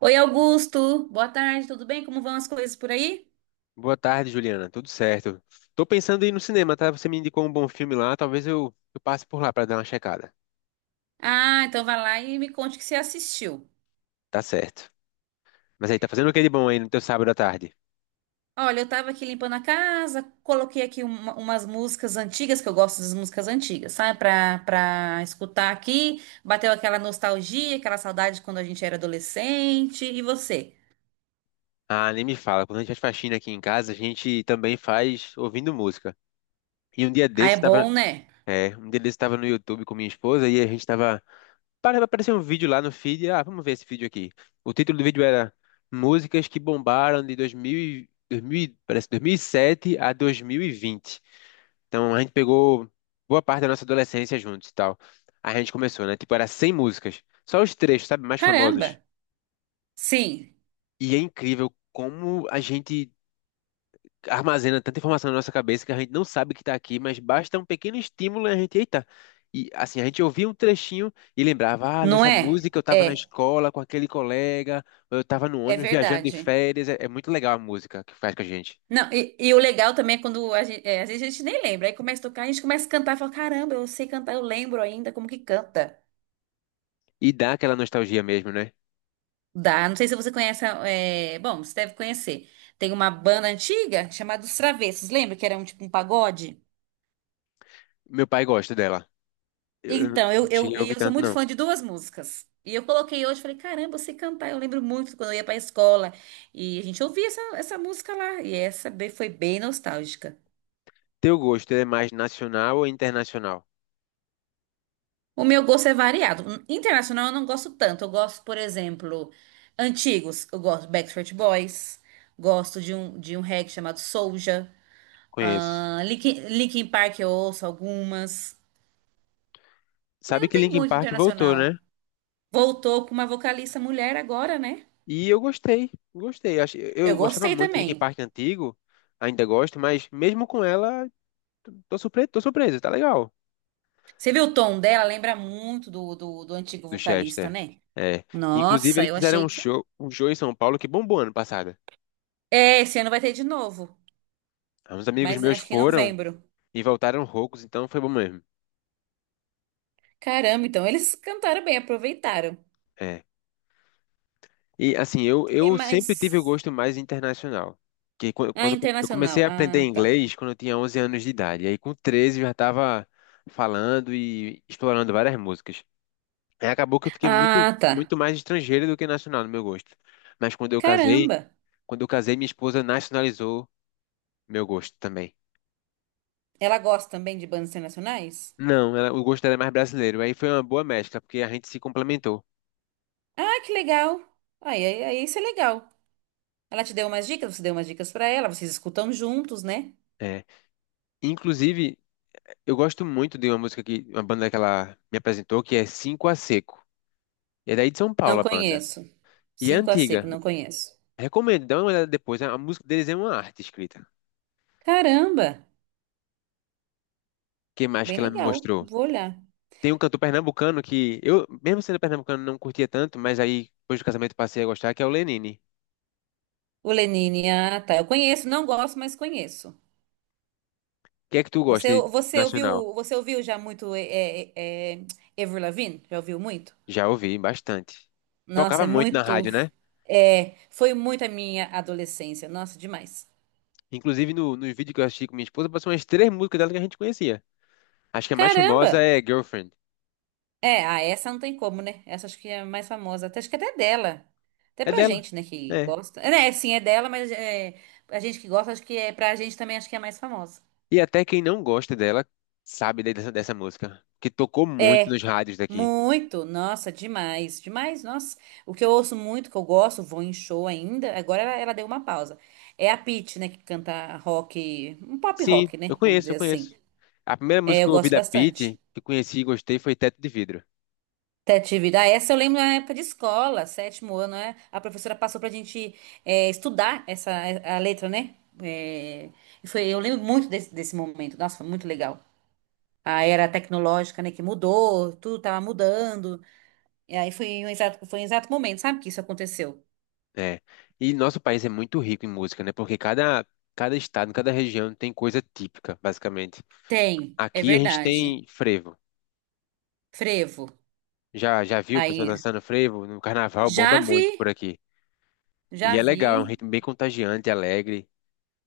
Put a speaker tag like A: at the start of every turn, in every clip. A: Oi, Augusto. Boa tarde, tudo bem? Como vão as coisas por aí?
B: Boa tarde, Juliana. Tudo certo? Tô pensando em ir no cinema, tá? Você me indicou um bom filme lá, talvez eu passe por lá pra dar uma checada.
A: Ah, então vai lá e me conte o que você assistiu.
B: Tá certo. Mas aí, tá fazendo o que de bom aí no teu sábado à tarde?
A: Olha, eu tava aqui limpando a casa, coloquei aqui umas músicas antigas, que eu gosto das músicas antigas, sabe? Pra escutar aqui, bateu aquela nostalgia, aquela saudade de quando a gente era adolescente. E você?
B: Ah, nem me fala. Quando a gente faz faxina aqui em casa, a gente também faz ouvindo música. E um dia
A: Ah, é
B: desse tava.
A: bom, né?
B: É, um dia desse tava no YouTube com minha esposa e a gente tava. Para aparecer um vídeo lá no feed. Ah, vamos ver esse vídeo aqui. O título do vídeo era Músicas que bombaram de 2000, e- parece 2007 a 2020. Então a gente pegou boa parte da nossa adolescência juntos e tal. Aí a gente começou, né? Tipo, era 100 músicas. Só os trechos, sabe? Mais famosos.
A: Caramba! Sim,
B: E é incrível como a gente armazena tanta informação na nossa cabeça que a gente não sabe que tá aqui, mas basta um pequeno estímulo e a gente, eita. E assim, a gente ouvia um trechinho e lembrava, ah,
A: não
B: nessa
A: é?
B: música eu tava na
A: É,
B: escola com aquele colega, ou eu tava no
A: é
B: ônibus viajando de
A: verdade.
B: férias. É, é muito legal a música que faz com a gente.
A: Não, e o legal também é quando a gente, às vezes a gente nem lembra, aí começa a tocar, a gente começa a cantar e fala, caramba, eu sei cantar, eu lembro ainda como que canta.
B: E dá aquela nostalgia mesmo, né?
A: Dá, não sei se você conhece, é, bom, você deve conhecer. Tem uma banda antiga chamada Os Travessos, lembra que era um tipo um pagode?
B: Meu pai gosta dela. Eu
A: Então, eu,
B: não
A: eu,
B: cheguei a
A: e
B: ouvir
A: eu sou
B: tanto,
A: muito
B: não.
A: fã de duas músicas. E eu coloquei hoje, falei, caramba, eu sei cantar, eu lembro muito quando eu ia pra escola. E a gente ouvia essa música lá, e foi bem nostálgica.
B: Teu gosto, ele é mais nacional ou internacional?
A: O meu gosto é variado. Internacional eu não gosto tanto. Eu gosto, por exemplo, antigos. Eu gosto de Backstreet Boys. Gosto de um reggae chamado Soulja.
B: Conheço.
A: Ah, Linkin Park eu ouço algumas. Mas
B: Sabe
A: não
B: que
A: tem
B: Linkin
A: muito
B: Park voltou,
A: internacional.
B: né?
A: Voltou com uma vocalista mulher agora, né?
B: E eu gostei, gostei. Acho-
A: Eu
B: Eu gostava
A: gostei
B: muito de Linkin
A: também.
B: Park antigo, ainda gosto, mas mesmo com ela, tô surpreso, tá legal.
A: Você viu o tom dela? Lembra muito do antigo
B: Do
A: vocalista,
B: Chester.
A: né?
B: É. Inclusive,
A: Nossa,
B: eles
A: eu
B: fizeram
A: achei que.
B: um show em São Paulo que bombou ano passado.
A: É, esse ano vai ter de novo.
B: Uns amigos
A: Mas
B: meus
A: acho que em
B: foram
A: novembro.
B: e voltaram roucos, então foi bom mesmo.
A: Caramba, então eles cantaram bem, aproveitaram.
B: É. E assim, eu,
A: Que
B: eu sempre tive o
A: mais?
B: gosto mais internacional. Que quan-
A: Ah,
B: quando eu comecei
A: internacional.
B: a aprender
A: Ah, tá.
B: inglês, quando eu tinha 11 anos de idade, e aí com 13 eu já estava falando e explorando várias músicas. Aí acabou que eu fiquei muito,
A: Ah, tá.
B: muito mais estrangeiro do que nacional no meu gosto. Mas
A: Caramba.
B: quando eu casei, minha esposa nacionalizou meu gosto também.
A: Ela gosta também de bandas internacionais?
B: Não, ela- o gosto dela é mais brasileiro. Aí foi uma boa mescla, porque a gente se complementou.
A: Ah, que legal. Aí, isso é legal. Ela te deu umas dicas, você deu umas dicas pra ela, vocês escutam juntos, né?
B: É. Inclusive, eu gosto muito de uma música que uma banda que ela me apresentou, que é Cinco a Seco. É daí de São Paulo
A: Não
B: a banda.
A: conheço.
B: E é
A: Cinco a seco,
B: antiga.
A: não conheço.
B: Recomendo, dá uma olhada depois. A música deles é uma arte escrita.
A: Caramba,
B: Que mais
A: bem
B: que ela me
A: legal.
B: mostrou?
A: Vou olhar.
B: Tem um cantor pernambucano que eu, mesmo sendo pernambucano, não curtia tanto, mas aí depois do casamento passei a gostar, que é o Lenine.
A: O Lenine, ah, tá. Eu conheço, não gosto, mas conheço.
B: O que é que tu gosta
A: Você,
B: de
A: você
B: nacional?
A: ouviu, você ouviu já muito é, Avril Lavigne? Já ouviu muito?
B: Já ouvi bastante.
A: Nossa,
B: Tocava
A: é
B: muito na
A: muito.
B: rádio, né?
A: É, foi muito a minha adolescência. Nossa, demais.
B: Inclusive no, nos vídeos que eu assisti com minha esposa, passou umas três músicas dela que a gente conhecia. Acho que a mais
A: Caramba!
B: famosa é Girlfriend.
A: É, ah, essa não tem como, né? Essa acho que é a mais famosa. Até, acho que até é dela. Até
B: É
A: pra
B: dela.
A: gente, né, que
B: É.
A: gosta. É, né, sim, é dela, mas é, a gente que gosta, acho que é pra gente também, acho que é a mais famosa.
B: E até quem não gosta dela sabe dessa, dessa música, que tocou muito nos rádios daqui.
A: Muito! Nossa, demais, demais. Nossa, o que eu ouço muito, que eu gosto, vou em show ainda. Agora ela deu uma pausa. É a Pitty, né, que canta rock, um pop
B: Sim,
A: rock,
B: eu
A: né? Vamos
B: conheço,
A: dizer
B: eu
A: assim.
B: conheço. A primeira música
A: É,
B: que
A: eu
B: eu ouvi
A: gosto
B: da Pitty,
A: bastante.
B: que eu conheci e gostei, foi Teto de Vidro.
A: Criatividade. Ah, essa eu lembro na época de escola, sétimo ano, né? A professora passou pra gente é, estudar essa a letra, né? É, e foi, eu lembro muito desse momento. Nossa, foi muito legal. A era tecnológica, né, que mudou, tudo tava mudando. E aí foi um exato momento, sabe que isso aconteceu?
B: É. E nosso país é muito rico em música, né? Porque cada, cada estado, cada região tem coisa típica, basicamente.
A: Tem, é
B: Aqui a gente
A: verdade.
B: tem frevo.
A: Frevo.
B: Já, já viu o pessoal
A: Aí,
B: dançando frevo? No carnaval bomba
A: já
B: muito por
A: vi,
B: aqui. E
A: já
B: é legal, é um
A: vi.
B: ritmo bem contagiante, alegre.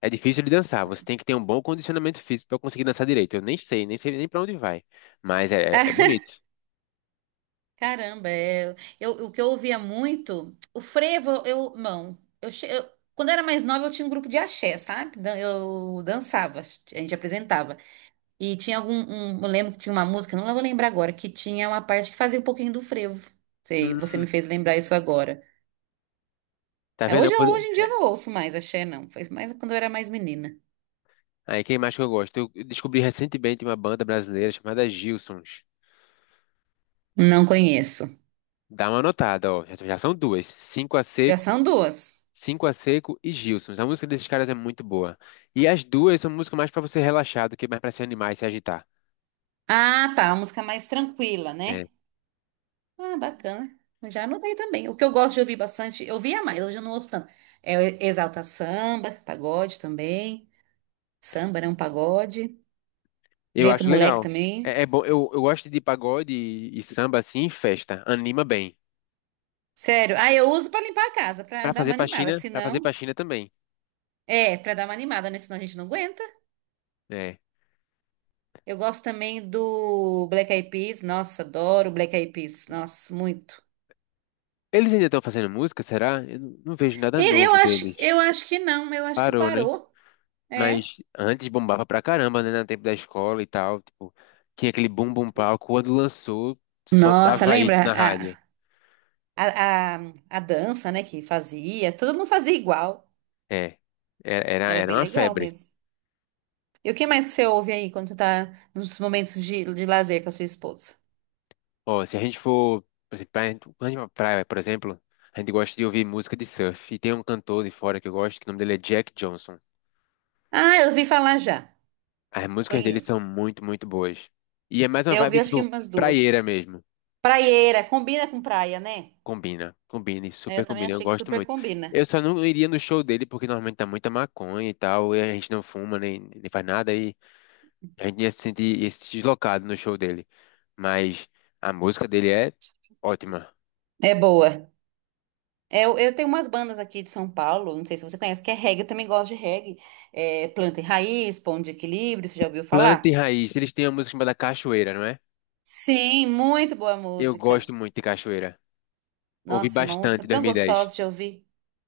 B: É difícil de dançar, você tem que ter um bom condicionamento físico para conseguir dançar direito. Eu nem sei, nem sei nem para onde vai, mas é, é bonito.
A: Caramba, é, eu, o que eu ouvia muito, o frevo, eu, não, eu, che- eu- quando eu era mais nova eu tinha um grupo de axé, sabe? Eu dançava, a gente apresentava. E tinha eu lembro que tinha uma música, não vou lembrar agora, que tinha uma parte que fazia um pouquinho do frevo. Sei,
B: Hum,
A: você me fez lembrar isso agora.
B: tá
A: Ah,
B: vendo? Eu
A: hoje,
B: pod-
A: hoje em dia eu não ouço mais axé, não. Foi mais quando eu era mais menina.
B: Aí quem mais que eu gosto? Eu descobri recentemente uma banda brasileira chamada Gilsons.
A: Não conheço.
B: Dá uma notada, ó. Já, já são duas.
A: Já são duas.
B: Cinco a Seco e Gilsons. A música desses caras é muito boa. E as duas são músicas mais pra você relaxar do que mais pra se animar e se agitar.
A: Ah, tá, uma música mais tranquila,
B: É,
A: né? Ah, bacana. Eu já anotei também. O que eu gosto de ouvir bastante, eu ouvia mais, hoje eu não ouço tanto. É o Exalta Samba, pagode também. Samba, né? Um pagode.
B: eu
A: Jeito
B: acho
A: moleque
B: legal.
A: também.
B: É, é bom. Eu gosto de pagode e samba assim em festa. Anima bem.
A: Sério. Ah, eu uso pra limpar a casa, pra
B: Pra
A: dar uma
B: fazer
A: animada.
B: faxina,
A: Se
B: para fazer
A: não.
B: faxina também.
A: É, pra dar uma animada, né? Senão a gente não aguenta.
B: É.
A: Eu gosto também do Black Eyed Peas. Nossa, adoro Black Eyed Peas. Nossa, muito.
B: Eles ainda estão fazendo música, será? Eu não vejo nada
A: E eu
B: novo
A: acho,
B: deles.
A: eu acho que não, eu acho que
B: Parou, né?
A: parou. É.
B: Mas antes bombava pra caramba, né? No tempo da escola e tal. Tipo, tinha aquele bum bum palco. Quando lançou, só
A: Nossa,
B: dava isso
A: lembra?
B: na rádio.
A: Ah, A, a, a dança, né, que fazia, todo mundo fazia igual.
B: É. Era, era
A: Era
B: era
A: bem
B: uma
A: legal
B: febre.
A: mesmo. E o que mais que você ouve aí quando você tá nos momentos de lazer com a sua esposa?
B: Ó, se a gente for, por exemplo, pra, quando a gente vai pra praia, por exemplo, a gente gosta de ouvir música de surf. E tem um cantor de fora que eu gosto, que o nome dele é Jack Johnson.
A: Ah, eu ouvi falar já.
B: As músicas dele são
A: Conheço.
B: muito, muito boas. E é mais uma
A: Eu vi
B: vibe,
A: acho que
B: tipo,
A: umas
B: praieira
A: duas.
B: mesmo.
A: Praieira, combina com praia, né?
B: Combina, combina, e
A: É,
B: super
A: eu também
B: combina, eu
A: achei que
B: gosto
A: super
B: muito.
A: combina.
B: Eu só não iria no show dele porque normalmente tá muita maconha e tal, e a gente não fuma nem, nem faz nada e a gente ia se sentir deslocado no show dele. Mas a música dele é ótima.
A: É boa. É, eu tenho umas bandas aqui de São Paulo, não sei se você conhece, que é reggae, eu também gosto de reggae. É, Planta e Raiz, Pão de Equilíbrio, você já ouviu
B: Planta e
A: falar?
B: Raiz, eles têm uma música chamada Cachoeira, não é?
A: Sim, muito boa
B: Eu
A: música.
B: gosto muito de Cachoeira. Ouvi
A: Nossa, uma música
B: bastante em
A: tão
B: 2010.
A: gostosa de ouvir.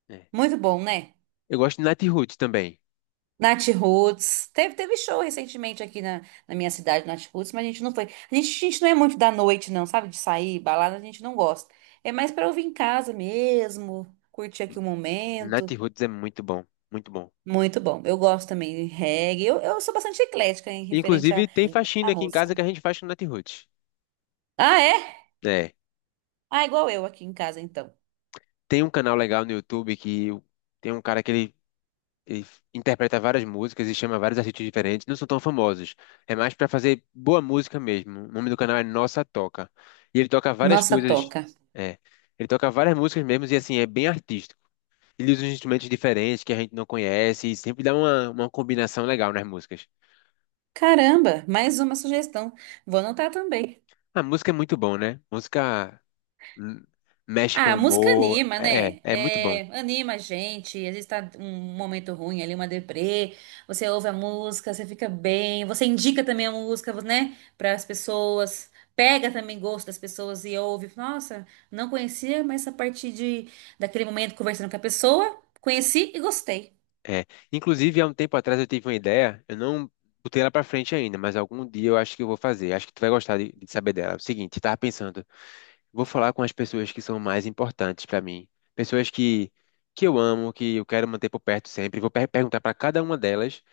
B: É.
A: Muito bom, né?
B: Eu gosto de Nat Roots também.
A: Nath Roots. Teve show recentemente aqui na, na minha cidade, Nath Roots, mas a gente não foi. A gente não é muito da noite, não, sabe? De sair, balada, a gente não gosta. É mais pra ouvir em casa mesmo, curtir aqui o
B: Nat
A: momento.
B: Roots é muito bom, muito bom.
A: Muito bom. Eu gosto também de reggae. Eu sou bastante eclética em referente à,
B: Inclusive tem faxina
A: à
B: aqui em
A: música.
B: casa que a gente faz com Nat Roots.
A: Ah, é?
B: É.
A: Ah, igual eu aqui em casa, então.
B: Tem um canal legal no YouTube que o- tem um cara que ele interpreta várias músicas e chama vários artistas diferentes. Não são tão famosos. É mais pra fazer boa música mesmo. O nome do canal é Nossa Toca. E ele toca várias
A: Nossa,
B: coisas.
A: toca.
B: É. Ele toca várias músicas mesmo e assim, é bem artístico. Ele usa uns instrumentos diferentes que a gente não conhece e sempre dá uma combinação legal nas músicas.
A: Caramba, mais uma sugestão. Vou anotar também.
B: A música é muito bom, né? Música hum, mexe com
A: Ah, a
B: o
A: música
B: humor.
A: anima,
B: É,
A: né?
B: é muito bom.
A: É, anima a gente. Às vezes tá um momento ruim ali, uma deprê. Você ouve a música, você fica bem. Você indica também a música, né? Para as pessoas. Pega também gosto das pessoas e ouve. Nossa, não conhecia, mas a partir daquele momento conversando com a pessoa, conheci e gostei.
B: É, inclusive, há um tempo atrás eu tive uma ideia, eu não botei ela pra frente ainda, mas algum dia eu acho que eu vou fazer. Acho que tu vai gostar de saber dela. É o seguinte, eu tava pensando, vou falar com as pessoas que são mais importantes pra mim, pessoas que eu amo, que eu quero manter por perto sempre. Vou per- perguntar pra cada uma delas,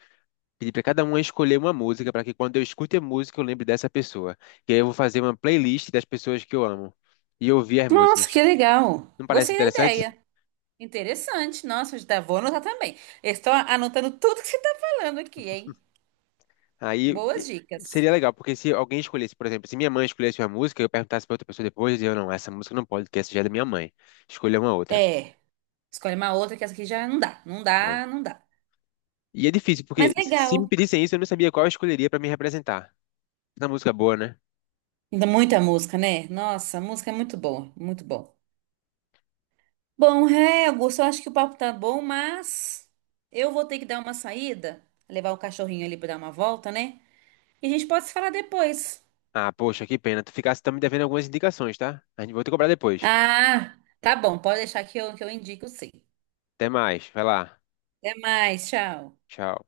B: pedir pra cada uma escolher uma música pra que quando eu escute a música eu lembre dessa pessoa. E aí eu vou fazer uma playlist das pessoas que eu amo e ouvir as
A: Nossa,
B: músicas.
A: que legal.
B: Não parece
A: Gostei da
B: interessante?
A: ideia. Interessante. Nossa, já vou anotar também. Eu estou anotando tudo que você tá falando aqui, hein?
B: Aí
A: Boas
B: e-
A: dicas.
B: seria legal, porque se alguém escolhesse, por exemplo, se minha mãe escolhesse uma música, eu perguntasse pra outra pessoa depois, eu dizia, não, essa música não pode, porque essa já é da minha mãe. Escolha uma outra.
A: É. Escolhe uma outra que essa aqui já não dá, não
B: É.
A: dá, não dá.
B: E é difícil,
A: Mas
B: porque se me
A: legal.
B: pedissem isso, eu não sabia qual eu escolheria pra me representar. Na música é boa, né?
A: Ainda muita música, né? Nossa, a música é muito boa, muito bom. Bom, é, Augusto, eu acho que o papo tá bom, mas eu vou ter que dar uma saída, levar o cachorrinho ali pra dar uma volta, né? E a gente pode se falar depois.
B: Ah, poxa, que pena. Tu ficasse, tá me devendo algumas indicações, tá? A gente vou te cobrar depois.
A: Ah, tá bom, pode deixar que eu indico sim.
B: Até mais. Vai lá.
A: Até mais, tchau.
B: Tchau.